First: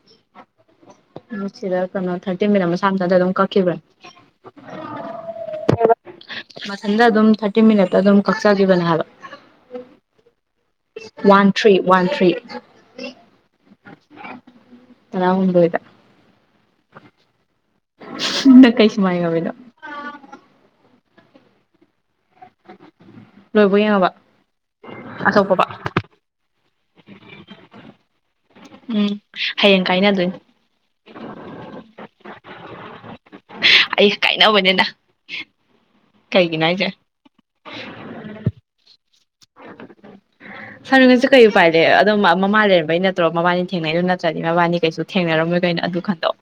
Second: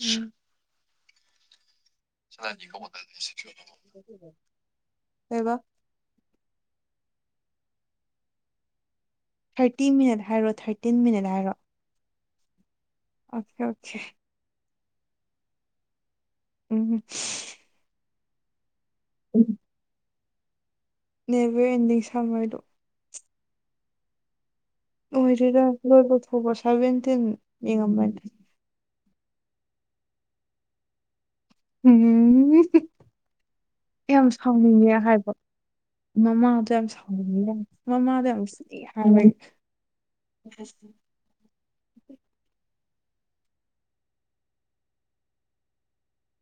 ꯎꯝ ꯁꯤꯗ ꯀꯩꯅꯣ thirty minute ꯃꯁꯥ ꯃꯊꯗ ꯑꯗꯨꯝ ꯀꯛꯈꯤꯕ꯭ꯔꯥ ꯇꯕ ꯃꯊꯟꯇ ꯑꯗꯨꯝ ꯊꯥꯔꯇꯤ ꯃꯤꯅꯤꯠꯇ ꯑꯗꯨꯝ ꯀꯛꯆꯈꯤꯕꯅꯦ ꯍꯥꯏꯕ ꯊꯥꯔꯇꯤ ꯃꯤꯅꯠ ꯍꯥꯏꯔꯣ thirty one three one three ꯍ ꯑꯆꯥ ꯑ ꯅꯥ ꯎꯗꯣꯏꯗ ꯎꯝ ꯅ ꯀꯩ ꯃꯥꯏꯒꯕꯤꯗ ꯅꯦꯕ ꯑꯦꯟꯗꯤ ꯁꯔꯣ ꯂꯣꯏꯕ ꯌꯥꯕ ꯑꯣꯏꯔꯔ ꯂꯣꯏ ꯀꯁ ꯁꯚꯦꯟꯇꯤꯟ ꯌꯦꯡꯉꯝꯕꯅꯤ ꯎꯝ ꯍꯌꯦꯡ ꯀꯥꯏꯅꯗꯣꯏꯅꯤ ꯎꯝ ꯑꯩ ꯌꯥꯝ ꯀꯥꯏꯅꯕꯅꯤꯅ ꯁꯥꯎꯅꯤꯡꯉꯦ ꯍꯥꯏꯕ ꯀꯩꯒꯤꯅꯣ ꯃꯃꯥꯗ ꯍꯥꯏꯁꯦ ꯌꯥꯝ ꯁꯥꯎꯅꯤꯡꯉꯦ ꯃꯃꯥꯗ ꯌꯥꯝ ꯍꯥꯟꯋꯥ ꯁꯥꯟꯨ ꯀꯁꯤ ꯀꯩ ꯄꯥꯏ ꯂꯩꯦ ꯑꯗꯨꯝ ꯃꯃꯥ ꯂꯩꯔꯝꯕꯩ ꯅꯠꯇ꯭ꯔꯣ ꯃꯕꯥꯅꯤ ꯊꯦꯡꯅꯩꯗꯨꯣ ꯅꯠꯇ꯭ꯔꯗꯤ ꯃꯕꯥꯅꯤ ꯀꯩꯁꯨ ꯊꯦꯡꯅꯔꯝꯃꯣꯏ ꯀꯩꯅꯣ ꯑꯗꯨ ꯈꯟꯗꯣꯛ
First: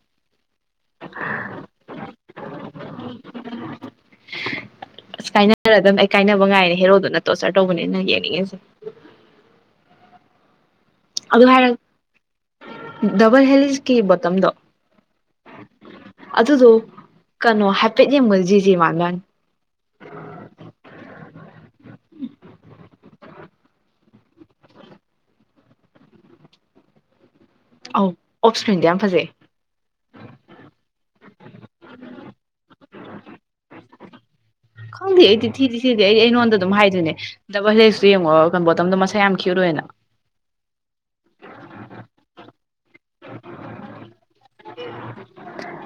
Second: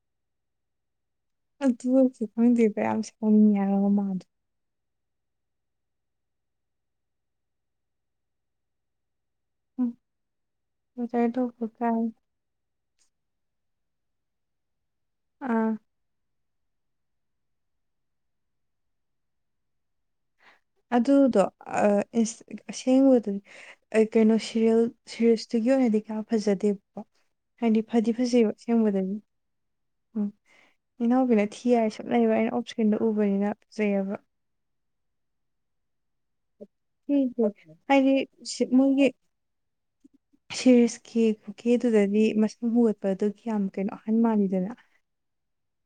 ꯑꯗꯨꯁꯨ ꯈꯪꯗꯦꯕꯌꯥꯝꯁꯨꯃꯤ ꯍꯥꯏꯥꯡ [inaudible] ꯑꯁ ꯀꯥꯏꯅꯔ ꯑꯗꯨꯝ ꯑꯩ ꯀꯥꯏꯅꯕ ꯉꯥꯏꯅꯦ ꯍꯦꯔꯣꯗꯨꯅ ꯇꯣꯆꯔ ꯇꯧꯕꯅꯤꯅ ꯌꯦꯡꯅꯤꯡꯉꯤꯁꯦ ꯎꯝ ꯃ ꯇꯥꯏ ꯇ ꯑꯗꯨ ꯍ ꯍꯥꯏꯔ ꯀꯥꯏ ꯗꯕꯜ ꯍꯦꯂꯤꯁꯀꯤ ꯕꯣꯇꯝꯗꯣ ꯑꯥ ꯑꯗꯨꯗꯣ ꯀꯩꯅꯣ ꯍꯥꯏꯐꯦꯠ ꯌꯦꯡ ꯃꯨꯜ ꯖꯤꯁꯤ ꯏꯃꯅꯕꯦꯟ ꯑꯗꯨꯗꯣ ꯑꯁꯦꯡꯕꯗꯗꯤ ꯀꯩꯅꯣ ꯁꯔꯤꯜ ꯁꯤꯔꯤꯁꯇꯨꯒꯤ ꯑꯣꯏꯅꯗꯤ ꯀꯌꯥ ꯐꯖꯗꯦꯕꯀꯣ ꯍꯥꯏꯗꯤ ꯑꯧ ꯐꯗꯤ ꯐꯖꯩꯕ ꯑꯣꯞꯁꯄ꯭ꯔꯤꯡꯗꯤ ꯌꯥꯝ ꯁꯦꯝꯦꯡꯕꯗꯗꯤ ꯐꯖꯩ ꯎꯝ ꯏꯅꯥꯎꯕꯤꯅ ꯊꯤ ꯌꯥꯏ ꯁꯛ ꯂꯩꯕ ꯑꯩꯅ ꯑꯣꯞꯁꯀ꯭ꯔꯤꯟꯗ ꯎꯕꯅꯤꯅ ꯐꯖꯩꯑꯕ ꯍ ꯊꯤꯔꯤ ꯊꯩꯅꯣꯟ ꯁꯤ ꯍꯦ ꯍꯥꯏꯗꯤ ꯕꯣꯇꯝꯗꯣ ꯃꯣꯏꯒꯤ ꯃꯁꯛ ꯌꯥꯝ ꯀ꯭ꯌꯨꯠ ꯑꯣꯏꯅ ꯁꯤꯔꯤꯁ ꯈꯦ ꯈꯦꯗꯨꯗꯗꯤ ꯃꯠ ꯑꯗꯨꯒꯤ ꯌꯥꯝ ꯀꯩꯅꯣ ꯑꯍꯟ ꯃꯥꯜꯂꯤ ꯗꯅ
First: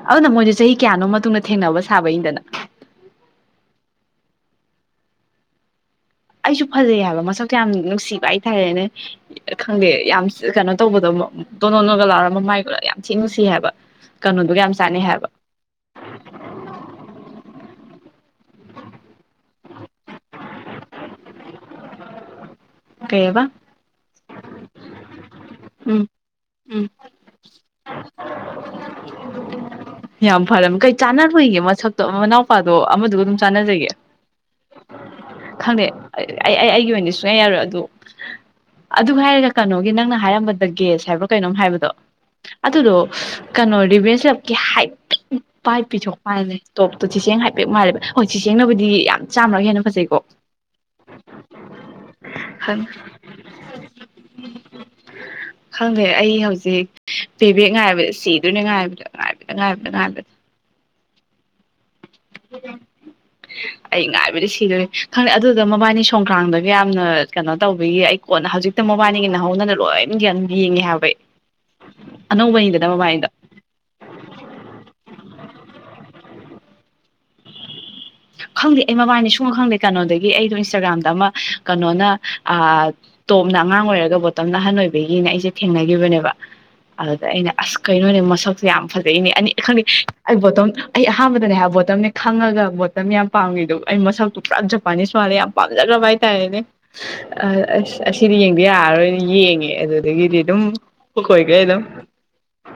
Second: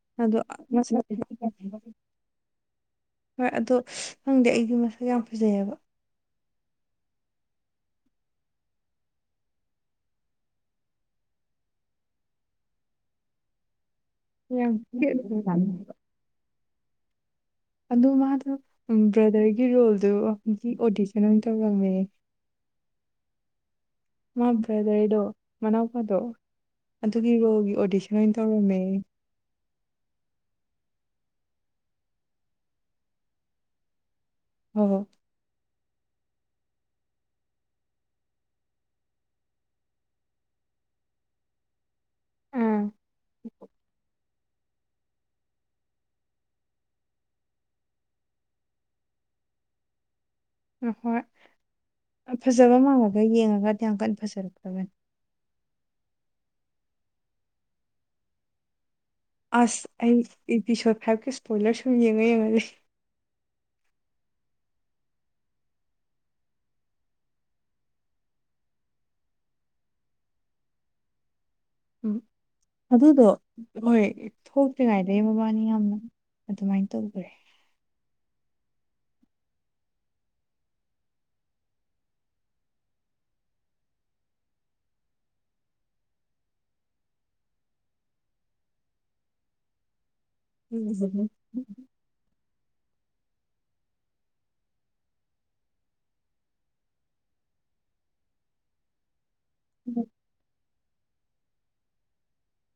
ꯑꯗꯨꯅ ꯃꯣꯏꯁꯦ ꯆꯍꯤ ꯀꯌꯥꯅꯣ ꯃꯇꯨꯡꯗ ꯊꯦꯡꯅꯕ ꯁꯥꯕꯩꯟꯗꯅ ꯍꯣꯏ ꯑꯗꯣ ꯈꯪꯗꯦ ꯑꯩꯒꯤ ꯃꯁꯛ ꯌꯥꯝ ꯐꯖꯩꯑꯕ ꯑꯩꯁꯨ ꯐꯖꯩ ꯍꯥꯏꯕ ꯃꯁꯛꯇꯣ ꯌꯥꯝ ꯅꯨꯡꯁꯤꯕ ꯑꯩ ꯊꯥꯏꯦꯅꯦ ꯈꯪꯗꯦ ꯌꯥꯝ ꯀꯩꯅꯣ ꯇꯧꯕꯗꯣ ꯗꯣꯅꯣꯟꯒ ꯂꯥꯎꯔ ꯃꯃꯥꯏꯒꯒ ꯌꯥꯝ ꯊꯤ ꯅꯨꯡꯁꯤ ꯍꯥꯏꯕ ꯀꯩꯅꯣꯗꯨꯒ ꯌꯥꯝ ꯆꯥꯅꯩ ꯍꯥꯏꯕ ꯑꯗꯣ ꯃꯥꯗꯣ ꯕ꯭ꯔꯗꯔꯒꯤ ꯔꯣꯜꯗꯣ ꯑꯣꯗꯤꯁꯟ ꯑꯣꯏꯅ ꯇꯧꯔꯝꯃꯦ ꯀꯩꯑꯕ ꯃꯥ ꯕ꯭ꯔꯗꯔꯗꯣ ꯎꯝ ꯃꯅꯥꯎꯄꯥꯗꯣ ꯎꯝ ꯑꯗꯨꯒꯤ ꯔꯣꯒꯤ ꯑꯣꯗꯤꯁꯟ ꯑꯣꯏꯅ ꯇꯧꯔꯝꯃꯦ ꯆꯥꯟꯅꯔꯨꯏꯒꯦ ꯃꯁꯛꯇꯣ ꯃꯅꯥꯎꯄꯥꯗꯣ ꯑꯃꯗꯨꯒ ꯑꯗꯨꯝ ꯆꯥꯟꯅꯖꯒꯦ ꯍ ꯍꯣ ꯈꯪꯗꯦ ꯑꯩ ꯑꯩ ꯑꯩꯒꯤ ꯑꯣꯏꯅꯗꯤ ꯁꯨꯡꯌꯥ ꯌꯥꯔꯣꯏ ꯑꯗ ꯑꯗꯨ ꯍꯥꯏꯔꯒ ꯀꯩꯅꯣꯒꯤ ꯅꯪꯅ ꯍꯥꯏꯔꯝꯕꯗ ꯒꯦꯁ ꯍꯥꯏꯕ꯭ꯔꯣ ꯀꯩꯅꯣꯝ ꯍꯥꯏꯕꯗꯣ ꯍꯣ ꯑꯗꯨꯗꯨ ꯀꯩꯅꯣꯔꯤꯦꯁ ꯍꯥꯏꯐꯦꯠ ꯄꯥꯏ ꯄꯤꯊꯣꯛ ꯃꯥꯜꯂꯦ ꯇꯣꯞꯇꯣ ꯆꯤꯁꯦꯡ ꯍꯥꯏꯐꯦꯠ ꯃꯥꯜꯂꯦꯕ ꯍꯣꯏ ꯆꯁꯦꯡꯅꯕꯨꯗꯤ ꯌꯥꯝ ꯆꯥꯝꯅꯒ ꯍꯦꯟꯅ ꯐꯖꯩꯀꯣ ꯑ ꯍꯣꯏ ꯐ ꯐꯖꯕ ꯃꯥꯡꯉꯒ ꯌꯦꯡꯉꯒꯗꯤꯌꯥ ꯀꯟ ꯐꯖꯔꯛꯇꯕꯅꯤ ꯈꯪꯗꯦ ꯑꯩ ꯍꯧꯖꯤꯛ ꯄꯦ ꯕꯦꯛ ꯉꯥꯏꯔꯕꯗ ꯁꯤꯗꯣꯏꯅꯦ ꯉꯥꯏꯕꯗ ꯉꯥꯏꯕꯗ ꯑꯁ ꯉꯥꯏꯕꯗ ꯉꯥꯏꯕꯗ ꯑꯩ ꯄꯁꯗ ꯍꯕꯀꯤ ꯏꯁꯄꯣꯏꯂꯔꯁꯨ ꯑꯩ ꯉꯥꯏꯕꯔꯤꯁꯤ ꯤꯗ ꯈꯪꯗꯦ ꯑꯗꯨꯗ ꯃꯕꯥꯅꯤ ꯁꯣꯡꯈ꯭ꯔꯥꯡꯗꯒ ꯌꯥꯝꯅ ꯀꯩꯅꯣ ꯇꯧꯕꯤꯌꯦ ꯑꯩ ꯀꯣꯟꯅ ꯍꯧꯖꯤꯛꯇ ꯃꯕꯥꯅꯤꯒꯤ ꯅꯍꯧꯅꯅ ꯂꯣꯏꯅ ꯌꯥꯝ ꯌꯦꯡꯉꯦ ꯍꯥꯏꯕꯩ ꯎꯝ ꯑꯗꯨꯗꯣ ꯍꯣꯏ ꯊꯣꯛꯇ꯭ꯔꯤꯉꯥꯏꯗꯩ ꯃꯕꯥꯅꯤ ꯌꯥꯝꯅ ꯑꯗꯨꯃꯥꯏꯅ ꯇꯧꯈ꯭ꯔꯦ ꯈꯪꯗꯦ ꯑꯩ ꯃꯕꯥꯅꯤ ꯁꯨꯝꯕ ꯈꯪꯗꯦ ꯀꯩꯅꯣꯗꯒꯤ ꯑꯩꯗꯣ ꯏꯟꯁꯇꯥꯒ꯭ꯔꯥꯝꯗ ꯑꯃ ꯀꯩꯅꯣꯅ ꯇꯣꯞꯅ ꯑꯉꯥꯡ ꯑꯣꯏꯔꯒ ꯕꯣꯇꯝꯅ ꯑꯍꯟ ꯑꯣꯏꯕꯒꯤꯅ ꯑꯩꯁꯦ ꯊꯦꯡꯅꯈꯤꯕꯅꯦꯕ ꯑꯗꯨꯗ ꯑꯩꯅ ꯑꯁ ꯀꯩꯅꯣꯅꯦ ꯃꯁꯛꯁꯦ ꯌꯥꯝ ꯐꯖꯩꯅꯦ ꯑꯅꯤ ꯈꯪꯗꯦ ꯑꯩ ꯕꯣꯇꯣꯝ ꯑꯩ ꯎꯝ. ꯑꯍꯥꯟꯕꯗꯅꯦ ꯍꯥꯏꯕ ꯕꯣꯇꯣꯝꯅꯦ ꯈꯪꯉꯒ ꯑꯗꯨ ꯌꯥꯝ ꯄꯥꯝꯃꯤꯗ ꯑꯩ ꯃꯁꯛꯇꯨ ꯄꯨꯔꯥ ꯖꯄꯥꯅꯤꯁ ꯃꯥꯜꯂꯦ ꯌꯥꯝ ꯄꯥꯝꯖꯈ꯭ꯔꯕ ꯍꯥꯏꯇꯥꯔꯦꯅꯦ ꯑꯁ ꯑꯁꯤꯗꯤ ꯌꯦꯡꯕ ꯌꯥꯔꯔꯣꯏꯅꯦ ꯌꯦꯡꯉꯦ ꯑꯗꯨꯗꯒꯤꯗꯤ ꯑꯗꯨꯝ ꯍꯈ ꯍꯣꯏꯒꯦ ꯏꯗ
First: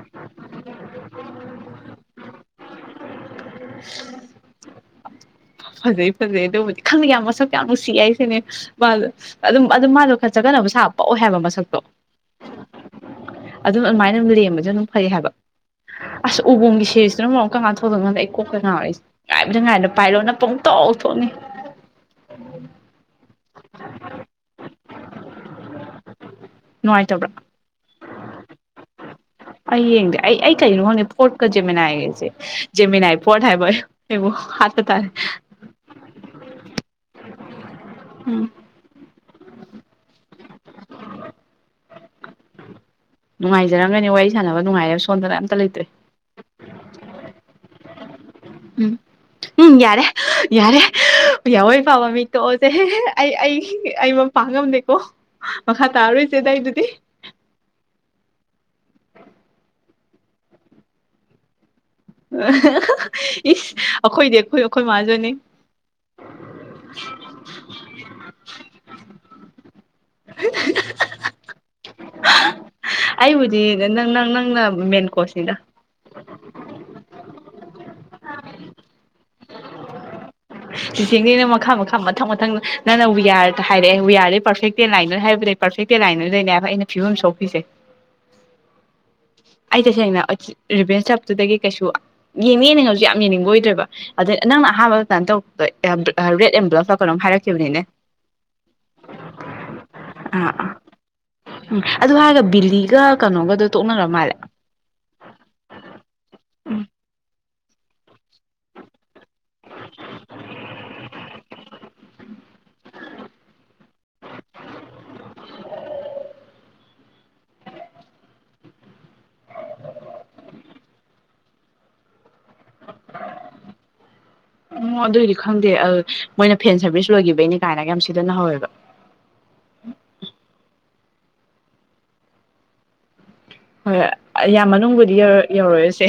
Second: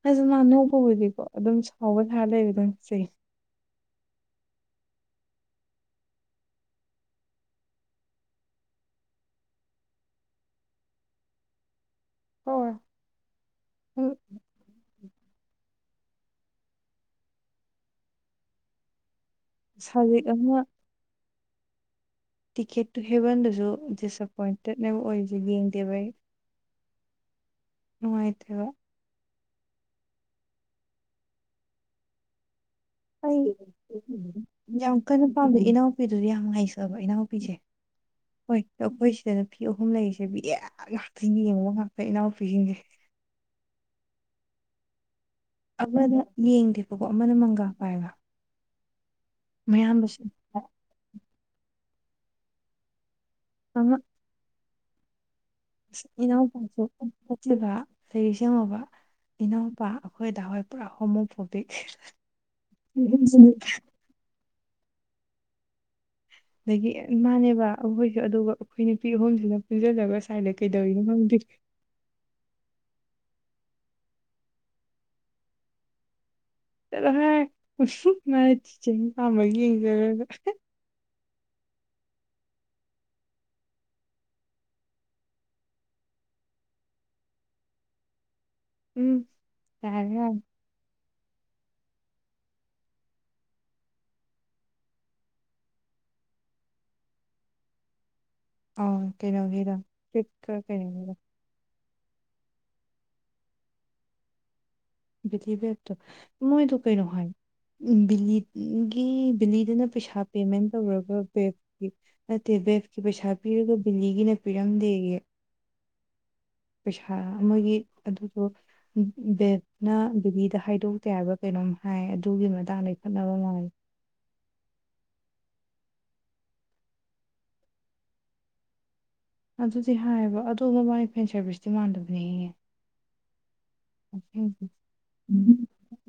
ꯑꯗꯨ ꯉꯅꯧꯕꯕꯨꯗꯤꯀꯣ ꯑꯗꯨꯝ ꯁꯥꯎꯕ ꯊꯔ ꯂꯩꯕ ꯑꯗꯨꯝꯁꯩ [unintelligible] ꯐꯖꯩ ꯐꯖꯩ ꯑꯗꯨꯕꯨꯗꯤ ꯈꯪꯗꯦ ꯌꯥꯝ ꯃꯁꯛ ꯌꯥꯝ ꯅꯨꯡꯁꯤ ꯍꯥꯏꯁꯤꯅꯦ ꯃꯥꯗꯣ ꯑꯗꯨꯝ ꯑꯗꯨ ꯃꯥꯗꯣ ꯈꯔ ꯆꯠꯒꯠꯅꯕ ꯁꯥꯕ ꯄꯛꯑꯣꯏ ꯍꯥꯏꯕ ꯃꯁꯛꯇꯣ ꯍꯣꯏ ꯑꯗꯨꯅ ꯎꯝ, ꯑꯗꯨꯃꯥꯏꯅ ꯑꯗꯨꯝ ꯂꯦꯝꯕꯁꯨ ꯑꯗꯨꯝ ꯐꯩ ꯍꯥꯏꯕ ꯑꯁ ꯎꯕꯣꯡꯒꯤ ꯁꯦꯔꯤꯁꯤꯇꯨꯅ ꯃꯔꯣꯝ ꯀꯔꯝ ꯀꯥꯟꯗ ꯊꯣꯛꯂꯛ ꯇꯣꯏꯅꯣ ꯈꯪꯗꯦ ꯑꯩ ꯀꯣꯛꯀ ꯉꯥꯎꯔꯦ ꯑꯩꯁꯦ ꯉꯥꯏꯕꯗ ꯉꯥꯏꯕꯗ ꯁꯖꯤꯛ ꯄꯥꯏꯂꯣꯠꯅ ꯄꯪꯊꯣꯛ ꯊꯣꯛꯅꯤ ꯇꯤꯛꯀꯦꯠꯇꯨ ꯍꯦꯕꯟꯗꯁꯨ ꯗꯤꯁꯑꯄꯣꯏꯟꯇꯦꯠꯅꯦꯕ ꯑꯣꯏꯁꯦ ꯌꯦꯡꯗꯦꯕ ꯑꯩ ꯅꯨꯡꯉꯥꯏꯇꯕ꯭ꯔꯥ ꯅꯨꯡꯉꯥꯏꯇꯦꯕ ꯑꯩ ꯌꯦꯡꯗꯦ ꯑꯩ ꯑꯩ ꯀꯩꯅꯣ ꯈꯪꯗꯦ ꯐꯣꯔꯠꯀ ꯖꯦ ꯃꯅꯥꯏꯒꯁꯦ ꯑꯩ ꯌꯥꯝ ꯇꯥꯔꯦ ꯀꯟꯅ ꯄꯥꯝꯖꯩ ꯏꯅꯥꯎꯄꯤꯗꯨꯗꯤ ꯌꯥꯝ ꯉꯥꯏꯖꯕ ꯏꯅꯥꯎꯄꯤꯁꯦ ꯎꯝ ꯍꯣꯏ ꯑꯩꯈꯣꯏꯁꯦ ꯁꯤꯗ ꯅꯨꯄꯤ ꯑꯍꯨꯝ ꯂꯩꯔꯤꯁꯦ ꯌꯥꯝ ꯉꯥꯛꯇ ꯌꯦꯡꯉꯨ ꯉꯥꯛꯇ ꯏꯅꯥꯎꯄꯤꯒꯤꯅꯤ ꯅꯨꯡꯉꯥꯏꯖꯔꯝꯒꯅꯤ ꯋꯥꯔꯤ ꯁꯥꯅꯕ ꯅꯨꯉꯥꯏꯔꯁꯨ ꯑꯃꯅ ꯌꯦꯡꯗꯦꯕꯀꯣ ꯑꯃꯅ ꯃꯪꯒ ꯄꯥꯏꯕ ꯎꯝ ꯎꯝ ꯌꯥꯔꯦ ꯃꯌꯥꯝꯕꯁꯨ ꯌꯥꯔꯦ ꯌꯥꯋꯣꯏ ꯄꯕꯥ ꯃꯤꯠꯇꯣꯛꯑꯁ‌ꯦ ꯑꯩ ꯑꯩ ꯑꯩ ꯃꯄꯥ ꯉꯝꯗꯦ ꯑꯣ ꯑ ꯏꯅꯥꯎꯄꯥꯁꯨ ꯆꯠꯈꯤꯕ ꯂꯩꯔꯤꯁꯦ ꯌꯦꯡꯉꯣꯕ ꯏꯅꯧꯄꯥ ꯑꯩꯈꯣꯏ ꯗꯥ ꯍꯣꯏ ꯄꯨꯔꯥ ꯍꯣꯃꯣꯐꯣꯕꯤꯛ ꯏꯁ ꯑꯩꯈꯣꯏꯗꯤ ꯑꯩꯈꯣꯏ ꯈ‌ꯣꯏ ꯃꯥꯖꯨꯅꯤ ꯑꯗꯒꯤ ꯃꯥꯅꯦꯕ ꯑꯩꯈꯣꯏꯁꯨ ꯑꯗꯨꯒ ꯑꯩꯈꯣꯏ ꯅꯨꯄꯤ ꯑꯍꯨꯝꯁꯤꯅ ꯄꯨꯟꯁꯤꯜꯂꯒ ꯁꯋꯥꯏꯗ ꯀꯩꯗꯧꯔꯤꯅꯣ ꯈꯪꯗꯦ ꯁꯤ ꯅꯪ ꯅꯪ ꯅꯪꯅ ꯃꯦꯟ ꯀꯣꯁꯅꯤꯗ ꯆꯣꯍꯦ ꯅꯨꯡꯁꯤ ꯃꯥꯅ ꯆꯤꯆꯦꯒꯤ ꯄꯥꯝꯕꯒꯤ ꯌꯦꯡꯖꯔꯒ ꯇꯦꯡꯗꯅ ꯃꯈꯥ ꯃꯈꯥ ꯃꯊꯪ ꯃꯊꯪ ꯅꯪꯅ ꯋꯤꯌꯥꯔ ꯍꯥꯏꯔꯛꯑꯦ ꯋꯤꯌꯥꯔꯗꯤ ꯄꯔꯐꯦꯛꯇꯦ ꯂꯥꯏꯟ ꯍꯥꯏꯕꯗ ꯄꯔꯐꯦꯛꯇꯦ ꯂꯥꯏꯟꯗ ꯂꯩꯅꯦ ꯍꯥꯏꯕ ꯑꯩꯅ ꯐꯤꯕꯝ ꯁꯣꯛꯄꯤꯁꯦ ꯎꯝ ꯑꯩ ꯌꯥꯔꯦ ꯇꯁꯦꯡꯅ ꯌꯥꯔꯦ ꯔꯤꯕꯦꯟꯁ ꯗꯨꯗꯒꯤ ꯀꯩꯁꯨ ꯃꯤ ꯃꯤꯅ ꯉꯝ ꯌꯥꯝ ꯌꯦꯡꯅꯤꯡꯕ ꯑꯣꯏꯗ꯭ꯔꯦꯕ ꯑꯗꯨ ꯅꯪꯅ ꯑꯍꯥꯟꯕ ꯀꯩꯅꯣ ꯇꯧꯕꯗꯣ ꯔꯦꯗ ꯑꯦꯟꯕꯦꯂꯞ ꯀꯩꯅꯣꯝ ꯍꯥꯏꯔꯛꯈꯤꯕꯅꯤꯅꯦ ꯑꯥꯎ ꯀꯩꯅꯣꯒꯤꯗꯣ ꯑꯥ ꯑꯥ ꯀꯩꯅꯣꯒꯤꯗꯣ ꯎꯝ ꯑꯗꯨ ꯍꯥꯏꯔꯒ ꯕꯤꯂꯤꯒ ꯀꯩꯅꯣꯒꯗꯣ ꯇꯣꯛꯅꯔ ꯃꯥꯜꯂꯦ ꯕꯤꯊꯤꯕꯦꯠ ꯇꯣ ꯃꯣꯏꯗꯨ ꯀꯩꯅꯣꯝ ꯍꯥꯏ ꯎ ꯕꯤꯂ ꯒꯤ ꯅꯤꯗꯅ ꯄꯩꯁꯥ ꯄꯦꯃꯦꯟ ꯇꯧꯔꯒ ꯕꯦꯞꯀꯤ ꯅꯠꯇꯦ ꯕ ꯄꯩꯁꯥ ꯄꯤꯔꯒ ꯕꯤꯂꯤꯒꯤꯅ ꯄꯤꯔꯝꯗꯦꯌꯦ ꯄꯩꯁꯥ ꯑꯃꯒꯤ ꯑꯗꯨꯗꯣ ꯕꯦ ꯅ ꯕꯦꯕꯤꯗ ꯍꯥꯏꯗꯣꯛꯇꯦ ꯍꯥꯏꯕ ꯀꯩꯅꯣꯝ ꯍꯥꯏ ꯑꯗꯨꯒꯤ ꯃꯇꯥꯡꯗ ꯈꯠꯅꯕ ꯃꯥꯜꯂꯤ ꯑꯣ ꯑꯗꯨꯏꯗꯤ ꯈꯪꯗꯦ ꯃꯣꯏꯅ ꯐꯦꯟ ꯁꯔꯚꯤꯁ ꯂꯣꯏꯈꯤꯕꯒꯤꯅꯤ ꯀꯥꯏꯅꯒ ꯌꯥꯝ ꯁꯤꯗ ꯍꯧꯋꯦꯕ ꯑꯗꯨꯗꯤ ꯍꯥꯏꯌꯦꯕ ꯑꯗꯣ ꯃꯃꯥꯏ ꯐꯦꯟ ꯁꯥꯔꯚꯤꯁꯇꯤ ꯃꯥꯟꯗꯕꯅꯦ ꯍꯦꯉꯦ ꯍꯣꯏ ꯌꯥꯝ ꯃꯅꯨꯡꯕꯨꯗꯤ ꯌꯧꯔꯣꯏꯁꯦ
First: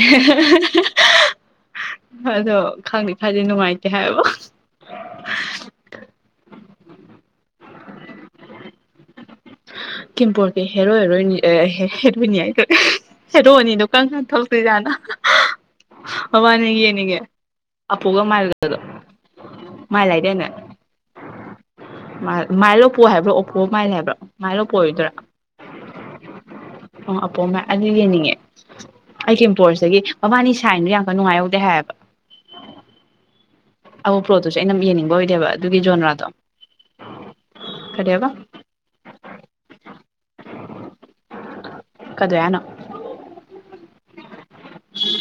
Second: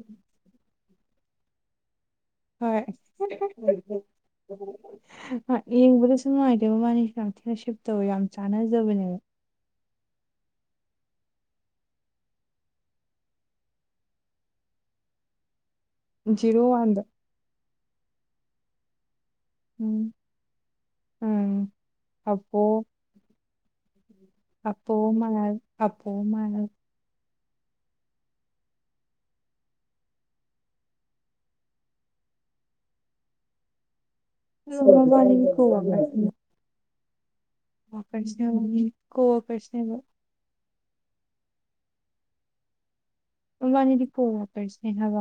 ꯑꯗꯣ ꯍꯣꯏ ꯈꯪꯗꯦ ꯈꯔꯗꯤ ꯅꯨꯡꯉꯥꯏꯇꯦ ꯍꯥꯏꯕ ꯍꯣꯏ ꯌꯦꯡꯕꯗꯁꯨ ꯅꯨꯡꯉꯥꯏꯇꯦꯕ ꯃꯥꯅꯤꯁꯨ ꯌꯥꯝꯊꯤꯅ ꯁꯤꯞ ꯇꯧ ꯌꯥꯝ ꯆꯥꯟꯅꯖꯕꯅꯦ ꯀꯝꯄꯣꯔ ꯀꯦ ꯍꯦꯔꯣ ꯍꯦꯔꯣꯏꯅꯤ ꯑ ꯍꯦꯔꯣꯏꯅꯤ ꯍꯥꯏꯒꯦ ꯇꯧ ꯑ ꯍꯦꯔꯣ ꯑꯅꯤ ꯗꯣ ꯀꯥꯔꯝ ꯀꯥꯟ ꯊꯣꯛ ꯂꯛ ꯇꯣꯏ ꯖꯠꯅꯤ ꯑ ꯖꯤꯔꯣ ꯃꯕꯥꯅꯤ ꯋꯥꯟꯗ ꯌꯦꯡꯅꯤꯡꯉꯦ ꯑꯄꯨ ꯒꯥ ꯃꯥꯜ ꯒ ꯍꯗꯣ ꯎꯝ ꯃꯥꯏ ꯂꯩꯥꯏꯗꯦꯅꯦ ꯃꯥꯏ ꯂꯣꯞꯄꯣ ꯍꯥꯏꯕ꯭ꯔꯣ ꯑꯣꯄꯣ ꯃꯥꯏ ꯂꯩ ꯍꯥꯏꯕ꯭ꯔꯣ ꯃꯥꯏ ꯂꯣ ꯄꯣ ꯃꯥ ꯑꯄꯣ ꯃꯥ ꯑꯄꯣꯝꯝꯕ ꯑꯗꯨ ꯌꯦꯡꯅꯤꯡꯉꯦ ꯑꯩ ꯀꯦꯝꯄꯣꯔꯁꯤꯒꯤ ꯃꯕꯥꯅꯤ ꯁꯥꯏꯟꯗ ꯌꯥꯝ ꯀꯟ ꯅꯨꯡꯉꯥꯏꯌꯥꯎꯗꯦ ꯍꯥꯏꯌꯦꯕ ꯑꯃꯥ ꯄꯂꯣꯠ ꯇꯨ ꯁꯨ ꯑꯩꯅ ꯌꯦꯡꯅꯤꯡꯕ ꯑꯣꯏꯗꯦꯕ ꯋꯥꯔꯤꯅꯤꯀꯣ ꯑꯗꯨꯒꯤ ꯖꯅꯔꯥꯗꯣ ꯋꯥ ꯄꯔꯁꯅꯦ ꯀꯣ ꯋꯥꯀꯥꯔꯁꯅꯦꯕ ꯀꯗꯣ ꯌꯥꯅꯣ ꯃꯕꯅꯤꯗꯤ ꯀꯣ ꯋꯥꯀꯔꯁ ꯅꯤ ꯍꯥꯏꯕꯥ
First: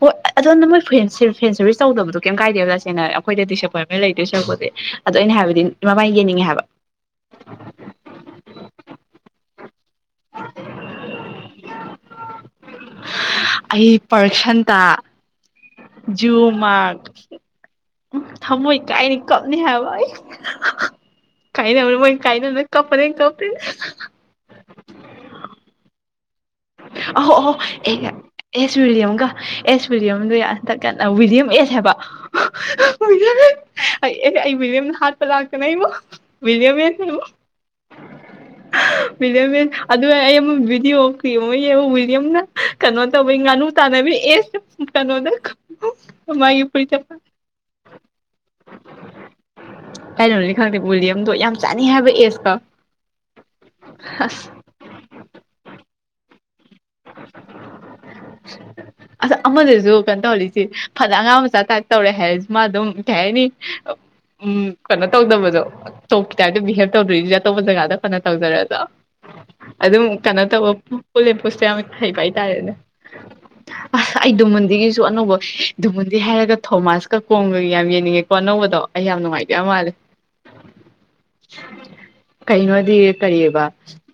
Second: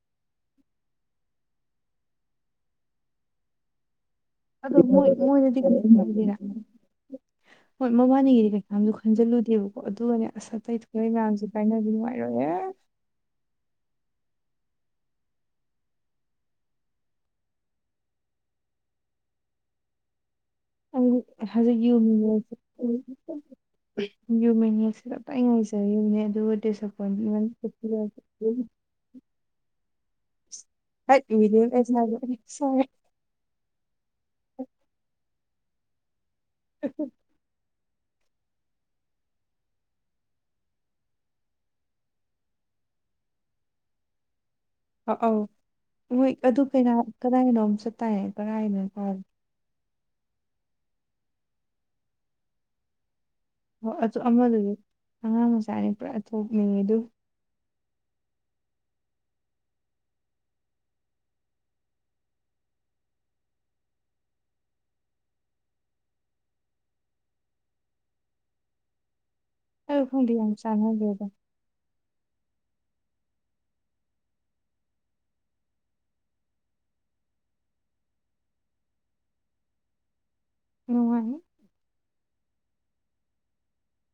ꯍꯣꯏ ꯑꯗꯣ ꯅ ꯃꯣꯏ ꯐ ꯐꯦꯟ ꯁꯔꯔꯤꯁꯁ ꯇꯧꯗꯕꯗꯣ ꯀꯩꯝ ꯀꯥꯏꯗꯦꯕꯥ ꯇꯥꯁꯦꯅ ꯍꯥꯏꯗ ꯑꯩꯈꯣꯏꯗꯤ ꯁꯀꯣꯏꯕ ꯂꯩ ꯑꯗꯨꯏ ꯃꯣꯏ ꯃꯣꯏꯗꯤ ꯌꯦꯡꯅꯤꯡꯉꯦ ꯍꯥꯏꯕ [unintelligible] ꯍꯣꯏ ꯃꯕꯥꯅꯤꯒꯤꯗꯤ ꯀꯩꯀꯥꯁꯨ ꯈꯟꯖꯤꯜꯂꯨꯗꯦꯕ ꯑꯣ ꯑꯗꯨꯒꯅꯦ ꯑꯁ ꯑꯇꯩ ꯊꯣꯛ ꯂꯛꯏ ꯃꯌꯥꯝꯁꯦ ꯀꯥꯏꯅꯗꯤ ꯅꯨꯡꯉꯥꯏꯔꯣꯏꯍꯦ ꯄꯔꯁꯟꯇꯥ ꯖꯨ ꯃꯥꯔ ꯊꯃꯣꯏ ꯀꯥꯏꯅꯤ ꯀꯞꯅꯤ ꯍꯥꯏꯕ ꯑꯩ ꯍꯧꯖꯤꯛ ꯀꯥꯏꯅꯕꯅꯤ ꯃꯣꯏ ꯌꯨꯅꯤ ꯀꯥꯏꯅꯕꯅ ꯀꯞꯄꯅꯦ ꯀꯞꯄꯅꯦ ꯌꯨꯃꯤꯅꯤꯌꯥꯁꯤꯔ ꯑꯩ ꯉꯥꯏꯖꯔꯤꯕ ꯅꯦ ꯑꯍꯣ ꯑꯍꯣ ꯑꯦ ꯑꯦꯁ ꯋꯤꯂꯤꯌꯝꯒ ꯑꯦꯁ ꯋꯤꯂꯤꯌꯝꯗꯨꯣ ꯍꯟꯇꯛ ꯀꯟꯅ ꯋꯤꯂꯤꯌꯝ ꯑꯦꯁ ꯍꯥꯏꯕ ꯑꯩ ꯋꯤꯂꯤꯌꯝ ꯍꯥꯠꯄ ꯇꯥꯅꯥ ꯑꯩꯕꯨ ꯋꯤꯜꯂꯝ ꯁꯦꯁ ꯇꯣ ꯂꯃꯤꯟ ꯑꯗꯨ ꯑꯩ ꯑꯃꯨꯛ ꯕꯤꯗꯤꯑꯣ ꯌꯦꯡꯃꯣ ꯌꯦꯡꯕ ꯋꯤꯂꯤꯌꯝꯅ ꯀꯩꯅꯣ ꯇꯧꯕꯩ ꯉꯥꯅꯨ ꯇꯥꯟꯅꯕꯤ ꯑꯦꯁ ꯑ ꯀꯩꯅꯣꯗ ꯑꯧ ꯍꯣꯏ ꯑꯗꯨ ꯃꯥꯒꯤ ꯀꯩꯅ ꯐꯨꯔꯤꯠꯇ ꯀꯗꯥꯏ ꯀꯅꯣꯝ ꯆꯠ ꯇꯥꯏ ꯀꯗꯥꯥꯏꯅꯣ ꯇꯒꯦ ꯀꯩꯅꯣꯅꯤ ꯈꯪꯗꯦ ꯕꯣꯂꯤꯌꯝꯗꯣ ꯌꯥꯝ ꯆꯥꯅꯤ ꯍꯥꯏꯕ ꯑꯦꯖꯀ ꯍ ꯑꯗꯨ ꯑꯃꯗꯨꯗꯤ ꯑꯉꯥꯡ ꯃꯆꯥꯅꯤ ꯄꯨ ꯌꯦꯉꯗꯨ ꯑꯗ ꯑꯃꯗꯁꯨ ꯀꯩꯅꯣ ꯇꯧꯍꯜꯂꯤꯁꯤ ꯐꯅ ꯑꯉꯥꯡ ꯃꯆꯥ ꯇꯥꯏꯞ ꯇꯧꯔꯦ ꯍꯥꯏꯔꯁꯤ ꯃꯥ ꯑꯗꯨꯝ ꯀꯩ ꯍꯥꯏꯅꯤ ꯎ ꯀꯩꯅꯣ ꯇꯧꯗꯕꯗꯣ ꯑꯇꯣꯞ ꯇꯥꯏꯞꯇ ꯕꯤꯍꯦꯕ ꯇꯧꯗꯣꯔꯤꯁꯤꯗꯤ ꯑꯇꯣꯞꯄ ꯖꯒꯥꯗ ꯐꯅ ꯇꯧꯖꯔꯗ ꯑꯩ ꯑꯗꯨꯝ ꯈꯪꯗꯦ ꯀꯩꯅꯣ ꯌꯥꯝ ꯇꯧꯕ ꯆꯥꯟꯅꯒ꯭ꯔꯦꯗ ꯍꯩꯕ ꯍꯥꯏꯇꯥꯔꯦꯅꯦ ꯑꯁ ꯑꯩ ꯗꯨꯃꯨꯟꯗꯤꯒꯤꯁꯨ ꯑꯅꯧꯕ ꯗꯨꯃꯨꯟꯗꯤ ꯍꯥꯏꯔꯒ ꯊꯣꯃꯥꯁꯀ ꯀꯣꯡꯒ ꯌꯥꯝ ꯌꯦꯡꯅꯤꯡꯉꯦꯀꯣ ꯑꯅꯧꯕꯗꯣ ꯑꯩ ꯌꯥꯝ ꯅꯨꯡꯉꯥꯏꯇꯕ ꯃꯥꯜꯂꯦ ꯎꯅꯤ ꯀꯩꯅꯣꯗꯤ ꯀꯔꯤꯑꯕ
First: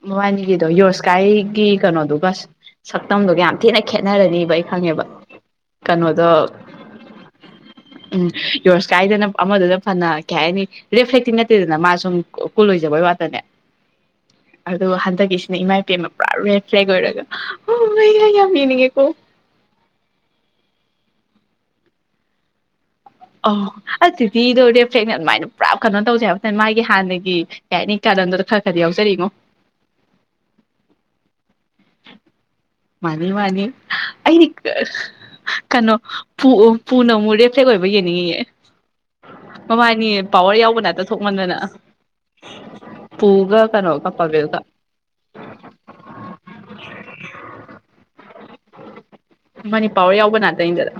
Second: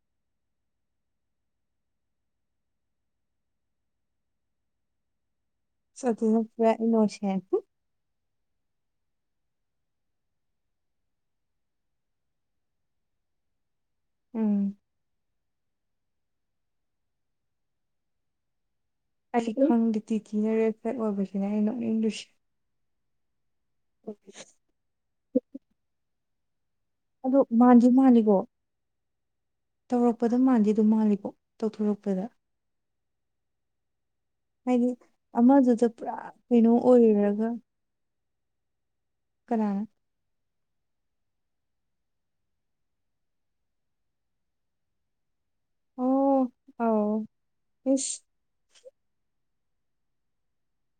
ꯃꯕꯥꯅꯤꯒꯤꯗꯣ ꯌꯣꯁꯀꯥꯏꯒꯤ ꯀꯩꯅꯣꯗꯨ ꯕꯁ ꯁꯛꯇꯝꯗꯒ ꯌꯥꯝ ꯊꯤꯅ ꯈꯦꯠꯅꯔꯅꯤꯕ ꯑꯩ ꯈꯪꯉꯦꯕ ꯁꯇ ꯀꯩꯅꯣꯗꯣ ꯁ ꯏꯅꯣꯁꯦ ꯌꯔꯁꯀꯥꯏꯗꯅ ꯑꯃꯗꯨꯅ ꯐꯅ ꯀꯩ ꯍꯥꯏꯅꯤ ꯦꯐ꯭ꯂꯦꯛꯇꯤꯡ ꯅꯠꯇꯦꯗꯅ ꯃꯥ ꯁꯨꯝ ꯀꯨꯜ ꯂꯣꯏꯖꯕꯒꯤ ꯋꯥꯇꯅꯦ ꯎꯝ ꯑꯣ ꯍꯗꯒꯦ ꯏꯥꯏ ꯏ ꯄꯦꯝ ꯑꯃ ꯄꯨꯔꯥ ꯔꯦ ꯐ꯭ꯂꯦꯛ ꯑꯣꯏꯔꯦ ꯍ ꯃ ꯌꯥꯝꯃꯤꯅꯤꯉꯦ ꯀ ꯐꯪꯒꯤꯤ ꯀꯤꯅꯔꯦꯦ ꯑꯗꯨꯅ ꯑꯩꯅ ꯅꯣꯛꯅꯤꯡꯗꯨꯨꯁꯤ ꯑ ꯑꯁ ꯑꯗꯨꯗꯤꯤꯗꯧꯔꯦ ꯐ꯭ꯂꯦꯛꯅ ꯑꯗꯨꯃꯥꯏꯅ ꯄꯨꯔꯥ ꯀꯟꯅꯣ ꯇꯧꯖꯦꯕ ꯃꯥꯥꯏ ꯍꯥꯟꯅꯒꯤ ꯑꯗꯣ ꯃꯥꯟꯗꯤ ꯌꯥꯩꯅꯤ ꯃꯥꯜꯂꯤꯀꯣ ꯀꯥꯟꯂꯝꯗꯨꯗ ꯈꯔ ꯈꯔꯗꯤ ꯌꯥꯎꯖꯔꯤꯉꯣ ꯇꯧꯔꯛꯄꯗ ꯃꯥꯟꯗꯤ ꯑꯗꯨꯝ ꯃꯥꯜꯂꯤꯀꯣ ꯇꯧꯊꯣꯔꯛꯄꯗ ꯃꯥꯅꯤ ꯃꯥꯅꯤ ꯑꯩꯗꯤ ꯍꯥꯏꯗꯤ ꯑꯃꯗꯨꯗ ꯀꯩꯅꯣ ꯄꯨꯔꯥ ꯀꯩꯅꯣ ꯄꯨꯅ ꯑꯃꯨꯛ ꯑꯣꯏꯔꯨꯔꯒ ꯔꯦꯐ꯭ꯂꯦꯛ ꯑꯣꯏꯕ ꯌꯦꯡꯅꯤꯡꯉꯤꯑ [inaudible] ꯀꯅꯥꯅ ꯃꯃꯕꯥꯅꯤ ꯄꯋꯥꯔ ꯌꯥꯎ ꯄꯨꯅꯥꯛꯇ ꯊꯣꯛꯃꯟꯗꯅ ꯄꯨꯒ ꯀꯩꯅꯣꯒ ꯄꯥꯕꯦꯜꯒ ꯑꯣ ꯑꯧ [inaudible] ꯏꯁ ꯃꯅꯤ ꯄꯔ ꯌꯥꯎꯕ ꯅꯥꯗꯗꯗ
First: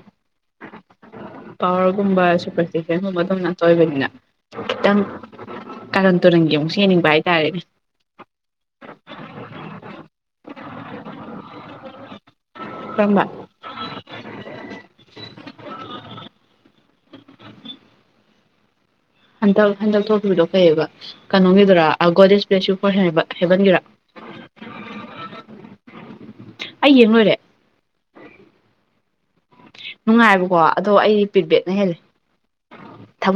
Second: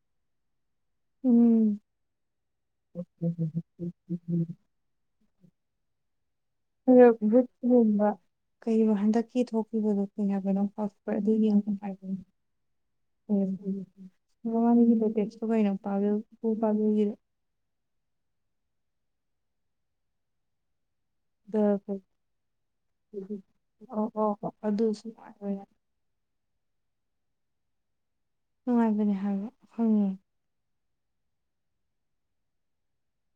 ꯎꯝ ꯄꯋꯥꯔꯒꯨꯝꯕ ꯁꯨꯄ꯭ꯔꯁꯤꯖꯟꯒꯨꯝꯕ ꯑꯗꯨꯝ ꯉꯥꯛꯇ ꯑꯣꯏꯕꯅꯤꯅ ꯈꯤꯇꯪ ꯀꯟ ꯨꯠꯒꯨꯝꯕ ꯀꯩ ꯍꯟꯗꯛꯀꯤ ꯊꯣꯛꯈꯤꯕꯗꯣ ꯀꯩ ꯍꯥꯏꯕꯅꯣ ꯄꯥꯎ ꯑꯗꯨ ꯌꯦꯡꯒꯅꯤ ꯀꯔꯝꯕ ꯃꯃꯅꯤꯒꯤ ꯂꯩꯦꯇꯦꯠꯁꯨ ꯀꯩꯅꯣꯥ [unintelligible] ꯍꯟꯗꯛ ꯍꯟꯗꯛ ꯊꯣꯛꯈꯤꯕꯗꯣ ꯀꯪꯑꯕ ꯐ ꯐꯣꯔ ꯍꯦꯕꯟꯒꯤꯔꯥ ꯑꯣ ꯑꯣ ꯍꯣ ꯑꯗꯨꯁꯨ ꯑꯩ ꯌꯦꯡ ꯂꯣꯏꯔꯦ ꯅꯨꯡꯉꯥꯏꯕꯅꯦ ꯍꯥꯏꯕ [unintelligible] ꯈꯪꯉꯦ ꯑꯗꯣ ꯑꯩꯗꯤ ꯄꯤꯠꯕꯦꯛꯅ ꯍꯦꯜꯂꯤ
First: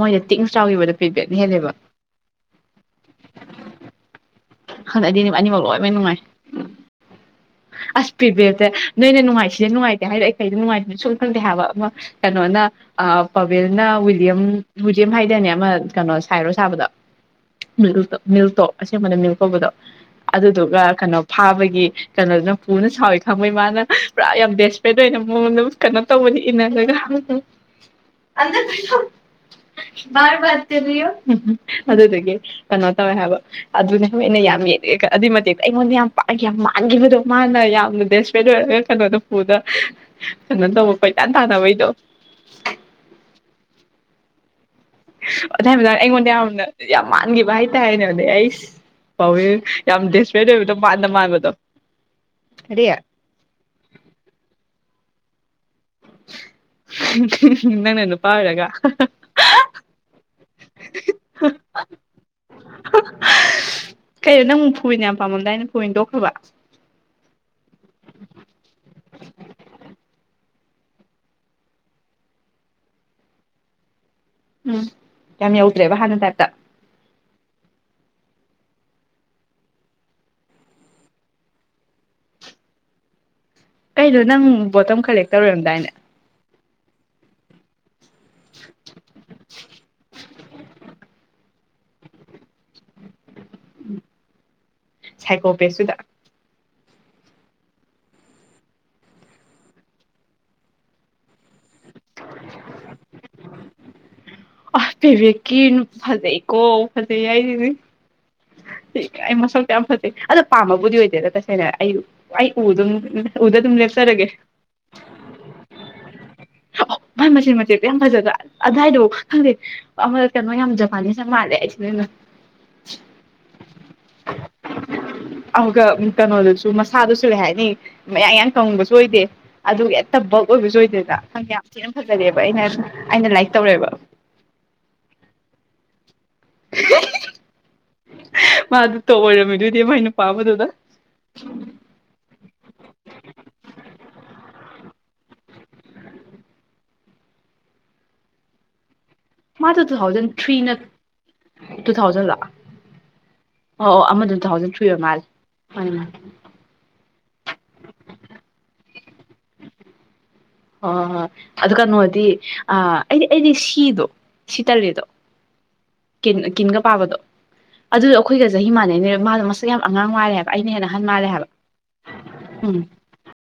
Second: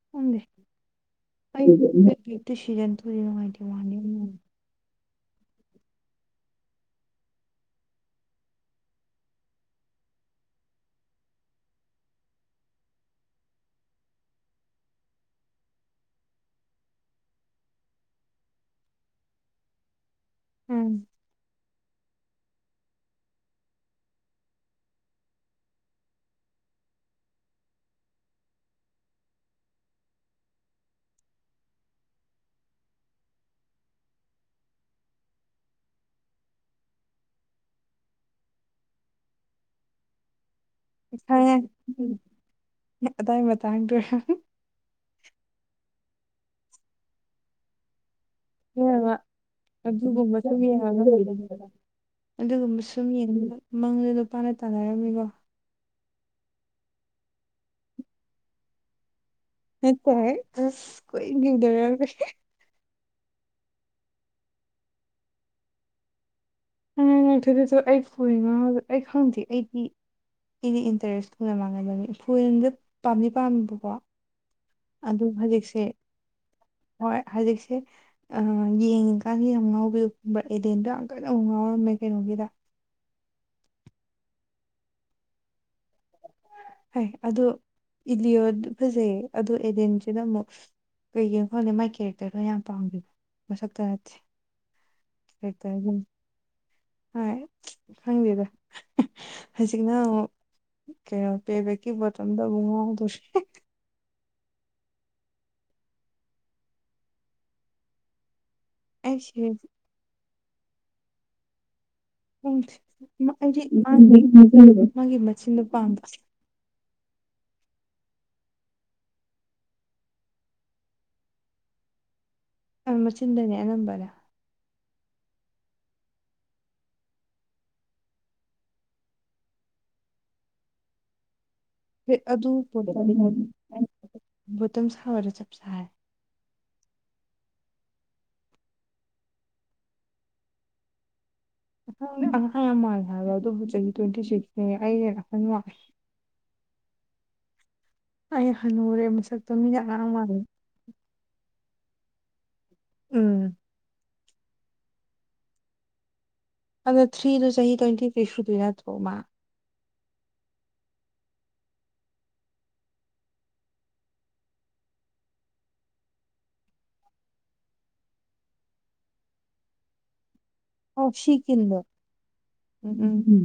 ꯈꯪꯗꯦ ꯑꯩꯗꯤ ꯄꯤꯠꯕꯦꯛ ꯁꯤꯖꯟ ꯇꯨꯗꯤ ꯅꯨꯡꯉꯥꯏꯇꯦ ꯋꯥꯟꯗꯤ ꯅꯨꯡꯉꯥꯏ ꯍꯟꯗꯛꯗꯤ ꯑꯅꯤꯃꯛ ꯂꯣꯏꯃꯛ ꯅꯨꯡꯉꯥꯏ ꯑꯁ ꯄꯤꯠꯕꯦꯛꯇ ꯅꯣꯏꯅ ꯅꯨꯡꯉꯥꯏ ꯁꯤꯗ ꯅꯨꯡꯉꯥꯏꯇꯦ ꯍꯥꯏꯕꯣ ꯑꯩ ꯀꯩꯗ ꯅꯨꯡꯉꯥꯏꯇꯦ ꯁꯨꯝ ꯈꯪꯗꯦ ꯍꯥꯏꯕ ꯑꯃ ꯀꯩꯅꯣꯅ ꯄꯥꯕꯦꯜꯅ ꯋꯤꯌꯝ ꯋꯤꯂꯤꯌꯝ ꯍꯥꯏꯗꯅꯦ ꯑꯃ ꯀꯩꯅꯣ ꯁꯥꯏꯔꯣ ꯁꯥꯕꯗꯣ ꯃꯤꯜ ꯃꯤꯜꯇꯣ ꯑꯁꯦꯡꯕꯅ ꯃꯤꯜ ꯇꯧꯕꯗꯣ ꯑꯗꯨꯗꯨꯒ ꯀꯩꯅꯣ ꯐꯥꯕꯒꯤ ꯀꯩꯅꯣꯗꯨ ꯄꯨꯅ ꯁꯥꯎꯋꯤ ꯈꯪꯕꯩ ꯃꯥꯅ ꯄꯨꯔꯥ ꯌꯥꯝ ꯗꯦꯁꯄ꯭ꯔꯦꯠ ꯑꯣꯏꯅ ꯃꯉꯣꯟꯗ ꯀꯩꯅꯣ ꯇꯧꯕꯅꯤ ꯏꯟꯅꯔꯒ ꯑꯗꯨꯗꯒꯤ ꯀꯩꯅꯣ ꯇꯧꯋꯦ ꯍꯥꯏꯕ ꯑꯗꯨꯅꯦ ꯍ ꯑꯩꯅ ꯌꯥꯝ ꯌꯦꯡꯉꯦ ꯑꯗꯨꯏ ꯃꯇꯦꯛꯇ ꯑꯩꯉꯣꯟꯗ ꯌꯥꯝ ꯄꯥꯛ ꯌꯥꯝ ꯄꯥꯟꯈꯤꯕꯗꯣ ꯃꯥꯅ ꯌꯥꯝꯅ ꯕꯦꯁꯄꯦꯠ ꯑꯣꯏꯔꯒ ꯀꯩꯅꯣꯗ ꯄꯨꯗ ꯀꯩꯅꯣ ꯇꯧꯕ ꯀꯣꯏꯇꯥꯟ ꯇꯥꯟꯅꯕꯩꯗꯣ ꯇꯪꯉꯦ ꯑꯗꯥꯏ ꯃꯇꯥꯡꯗꯨ ꯑꯗꯨꯏ ꯃꯇꯗꯥ ꯑꯩꯉꯣꯟꯗ ꯌꯥꯝꯅ ꯌꯥꯝ ꯃꯥꯟꯈꯤꯕ ꯍꯥꯏꯇꯥꯔꯦꯅꯦ ꯑꯗꯩ ꯑꯩꯁ [unintelligible] ꯄꯥꯎꯋꯦ ꯌꯥꯝ ꯑꯗꯨꯒꯨꯝꯕ ꯗꯦꯁꯄ꯭ꯔꯦꯠ ꯁꯨꯝ ꯑꯣꯏꯕꯗꯣ ꯌꯦꯡꯉꯒ ꯃꯥꯟꯗ ꯃꯥꯟꯕꯗꯣ ꯑꯗꯨꯒꯨꯝꯕ ꯀꯔꯤ ꯁꯨꯝ ꯌꯦꯡ ꯃꯪꯗꯨ ꯅꯨꯄꯥꯅ ꯇꯥꯟꯅꯔꯝꯃꯤꯀꯣ ꯅꯪꯅ ꯅꯨꯄꯥ ꯑꯣꯏꯔꯒ ꯅꯠꯇꯦꯍꯦ ꯀꯣꯏꯏꯟ ꯏꯟꯅꯔꯝꯃꯤ ꯀꯩꯅꯣ ꯅꯪ ꯐꯨꯏꯅ ꯌꯥꯝ ꯄꯥꯝꯃꯝꯗꯥꯏꯅ ꯐꯨꯏ ꯇꯣꯛꯈ꯭ꯔꯕ ꯑꯉꯥꯏ ꯉꯛꯇꯣꯏꯗꯁꯨ ꯑꯩ ꯐꯣꯟ ꯉ ꯑꯩ ꯈꯪꯗꯦ ꯑꯩꯗꯤ ꯑꯗꯤ ꯏꯟꯇꯔꯦꯁ ꯐꯨꯅ ꯃꯥꯡꯕꯅꯤ ꯐꯣꯟꯗ ꯄꯥꯝꯗꯤ ꯄꯥꯝꯃꯦꯕꯀꯣ ꯎꯝ ꯑꯗꯨ ꯌꯥꯝ ꯍꯧꯖꯤꯛꯁꯦ ꯌꯧꯗ꯭ꯔꯦꯕ ꯍꯥꯟꯅꯩ ꯇꯥꯏꯞꯇ ꯍꯣꯏ ꯍꯧꯖꯤꯛꯁꯦ ꯑ ꯌꯦꯡꯉꯤꯀꯥꯟꯗ ꯌꯥꯝ ꯉꯥꯎꯕꯤꯌꯨ ꯕ ꯑꯦꯗꯦꯟꯗꯣ ꯌꯥꯝ ꯀꯟꯅ ꯑꯃꯨꯛ ꯉꯥꯎꯔꯝꯃꯦ ꯀꯩꯅꯣꯒꯤꯗ ꯑꯩꯗꯣ ꯅꯪ ꯕꯣꯇꯜ ꯀꯂꯦꯛ ꯇꯧꯔꯔꯝꯗꯥꯏꯅꯦ ꯍꯣꯏ ꯑꯗꯣ ꯏꯂꯤꯌꯣꯗꯤ ꯐꯖꯩꯌꯦ ꯑꯗꯣ ꯑꯦꯗꯤꯟꯁꯤꯅ ꯑꯃꯨꯛ ꯀꯩꯒꯤꯅꯣ ꯈꯪꯂꯦ ꯃꯥꯏ ꯀꯦꯔꯦꯛꯇꯔꯗꯣ ꯌꯥꯝ ꯄꯥꯝꯒꯤꯝ ꯃꯁꯛꯇ ꯅꯠꯇꯦ ꯁꯥꯏꯀꯣ ꯀꯦꯔꯦꯛꯇꯔ ꯄꯦꯖꯇꯨꯗ ꯍꯣꯏ ꯈꯪꯗꯦꯗ ꯍꯧꯖꯤꯛꯅ ꯑꯃꯨꯛ ꯀꯩꯅꯣ ꯄꯦꯕꯦꯛꯀꯤ ꯕꯦꯇꯝꯗ ꯑꯃꯨꯛ ꯉꯥꯎꯗꯧꯔꯦ ꯑ ꯄꯦꯕꯦꯛꯀꯤ ꯐꯖꯩ ꯀꯣ ꯐꯖꯩ ꯍꯥꯏꯁꯤꯅꯤ ꯑꯩ ꯃꯁꯛꯇꯨ ꯌꯥꯝ ꯐꯖꯩ ꯑꯗꯨ ꯄꯥꯝꯃꯕꯨꯗꯤ ꯑꯣꯏꯗꯦꯗ ꯇꯁꯦꯡꯅ ꯑꯩ ꯑꯩ ꯎ ꯑꯗꯨꯝ ꯎ ꯎꯗ ꯑꯩꯗꯤ ꯑꯗꯨꯝ ꯂꯦꯞꯆꯔꯒꯦ [unintelligible] ꯃꯥꯒꯤ ꯃꯆꯤꯟꯗꯣ ꯄꯥꯝꯕ ꯑꯣ ꯃꯥꯏ ꯃꯆꯦꯟ ꯃꯆꯦꯠꯇꯣ ꯌꯥꯝ ꯐꯖꯗ꯭ꯔ ꯑꯗꯨꯋꯥꯏꯗꯕꯨ ꯈꯪꯗꯦ ꯑꯃ ꯀꯩꯅꯣ ꯌꯥꯝ ꯖꯄꯥꯟꯅꯤꯁ ꯌꯥꯝ ꯃꯥꯜꯂꯦ ꯑꯩꯁꯦ ꯅꯣꯏꯅ ꯃꯆꯤꯟꯗꯅꯦ ꯑꯅꯝꯕꯅ ꯑꯗꯨꯒ ꯀꯩꯅꯣꯗꯨꯁꯨ ꯃꯁꯥꯗꯨꯁꯨ ꯀꯩ ꯍꯥꯏꯅꯤ ꯃꯌꯥ ꯌꯥ ꯀꯪꯕꯁꯨ ꯑꯣꯏꯗꯦ ꯑꯗꯨꯒ ꯍꯦꯛꯇ ꯕꯜꯛ ꯑꯣꯏꯕꯁꯨ ꯑꯣꯏꯗꯦꯗ [unintelligible] ꯑꯗꯨ ꯑꯩꯅ ꯑꯩꯅ ꯂꯥꯏꯛ ꯇꯧꯔꯦꯕ ꯕꯣꯇ ꯁꯥꯕꯗ ꯆꯞ ꯆ ꯍꯥꯏ [unintelligible] ꯃꯥꯗꯨ ꯇꯣ ꯑꯣꯏꯔꯝꯃꯤꯗꯨꯏꯗꯤ ꯃꯥꯏ ꯅꯨꯄꯥ ꯑꯃꯗꯨꯗ ꯑꯉꯥꯡ ꯌꯥꯝ ꯃꯥꯜꯂꯦ ꯍꯥꯏꯕꯣ ꯑꯣ ꯆꯍꯤ ꯇ꯭ꯋꯦꯟꯇꯤ ꯁꯤꯛꯁꯅꯦꯦ ꯑꯩ ꯍꯦꯟꯅꯈ ꯃꯉꯦ ꯑꯩ ꯍꯅꯨꯔꯦ ꯃꯥꯗꯣ ꯇꯨꯊꯥꯎꯖꯟ ꯊ꯭ꯔꯤ ꯅꯠꯇ꯭ꯔꯣ ꯇꯨꯊꯥꯎꯖꯟ ꯂꯣ ꯎꯝ ꯑꯣ ꯑꯃꯗꯨ ꯊꯨ ꯊꯥꯎꯖꯟ ꯊ꯭ꯔꯤ ꯑꯣꯏ ꯃꯜꯂꯦ ꯃꯅꯦ ꯃꯅꯦ ꯑꯗꯨꯗ ꯊ꯭ꯔꯤꯗꯨ ꯆꯍꯤ ꯇ꯭ꯋꯦꯟꯇꯤ ꯊ꯭ꯔꯤ ꯁꯨꯗꯣꯏ ꯅꯠꯇ꯭ꯔꯣ ꯃꯥ ꯑꯣ ꯑꯗꯨ ꯀꯩꯅꯣꯗꯤ ꯑ ꯑꯩꯗꯤ ꯑꯩꯗꯤ ꯁꯤꯗꯣ ꯁꯤ ꯇꯜꯂꯤꯗꯣ ꯀꯤꯟꯒ ꯄꯥꯕꯗꯣ ꯑꯗꯨꯗ ꯑꯩꯈꯣꯏꯒ ꯆꯍꯤ ꯃꯥꯟꯅꯩꯅꯦ ꯃꯥꯗꯣ ꯃꯁꯛ ꯌꯥꯝ ꯑꯉꯥꯡ ꯃꯥꯜꯂꯦ ꯍꯥꯏꯕ ꯑꯩꯅ ꯍꯦꯟꯅꯍꯟ ꯑꯣ ꯃꯥꯜꯂꯦ ꯁꯤ ꯍꯥꯏꯕ ꯀꯤꯟꯗꯣ ꯎꯝ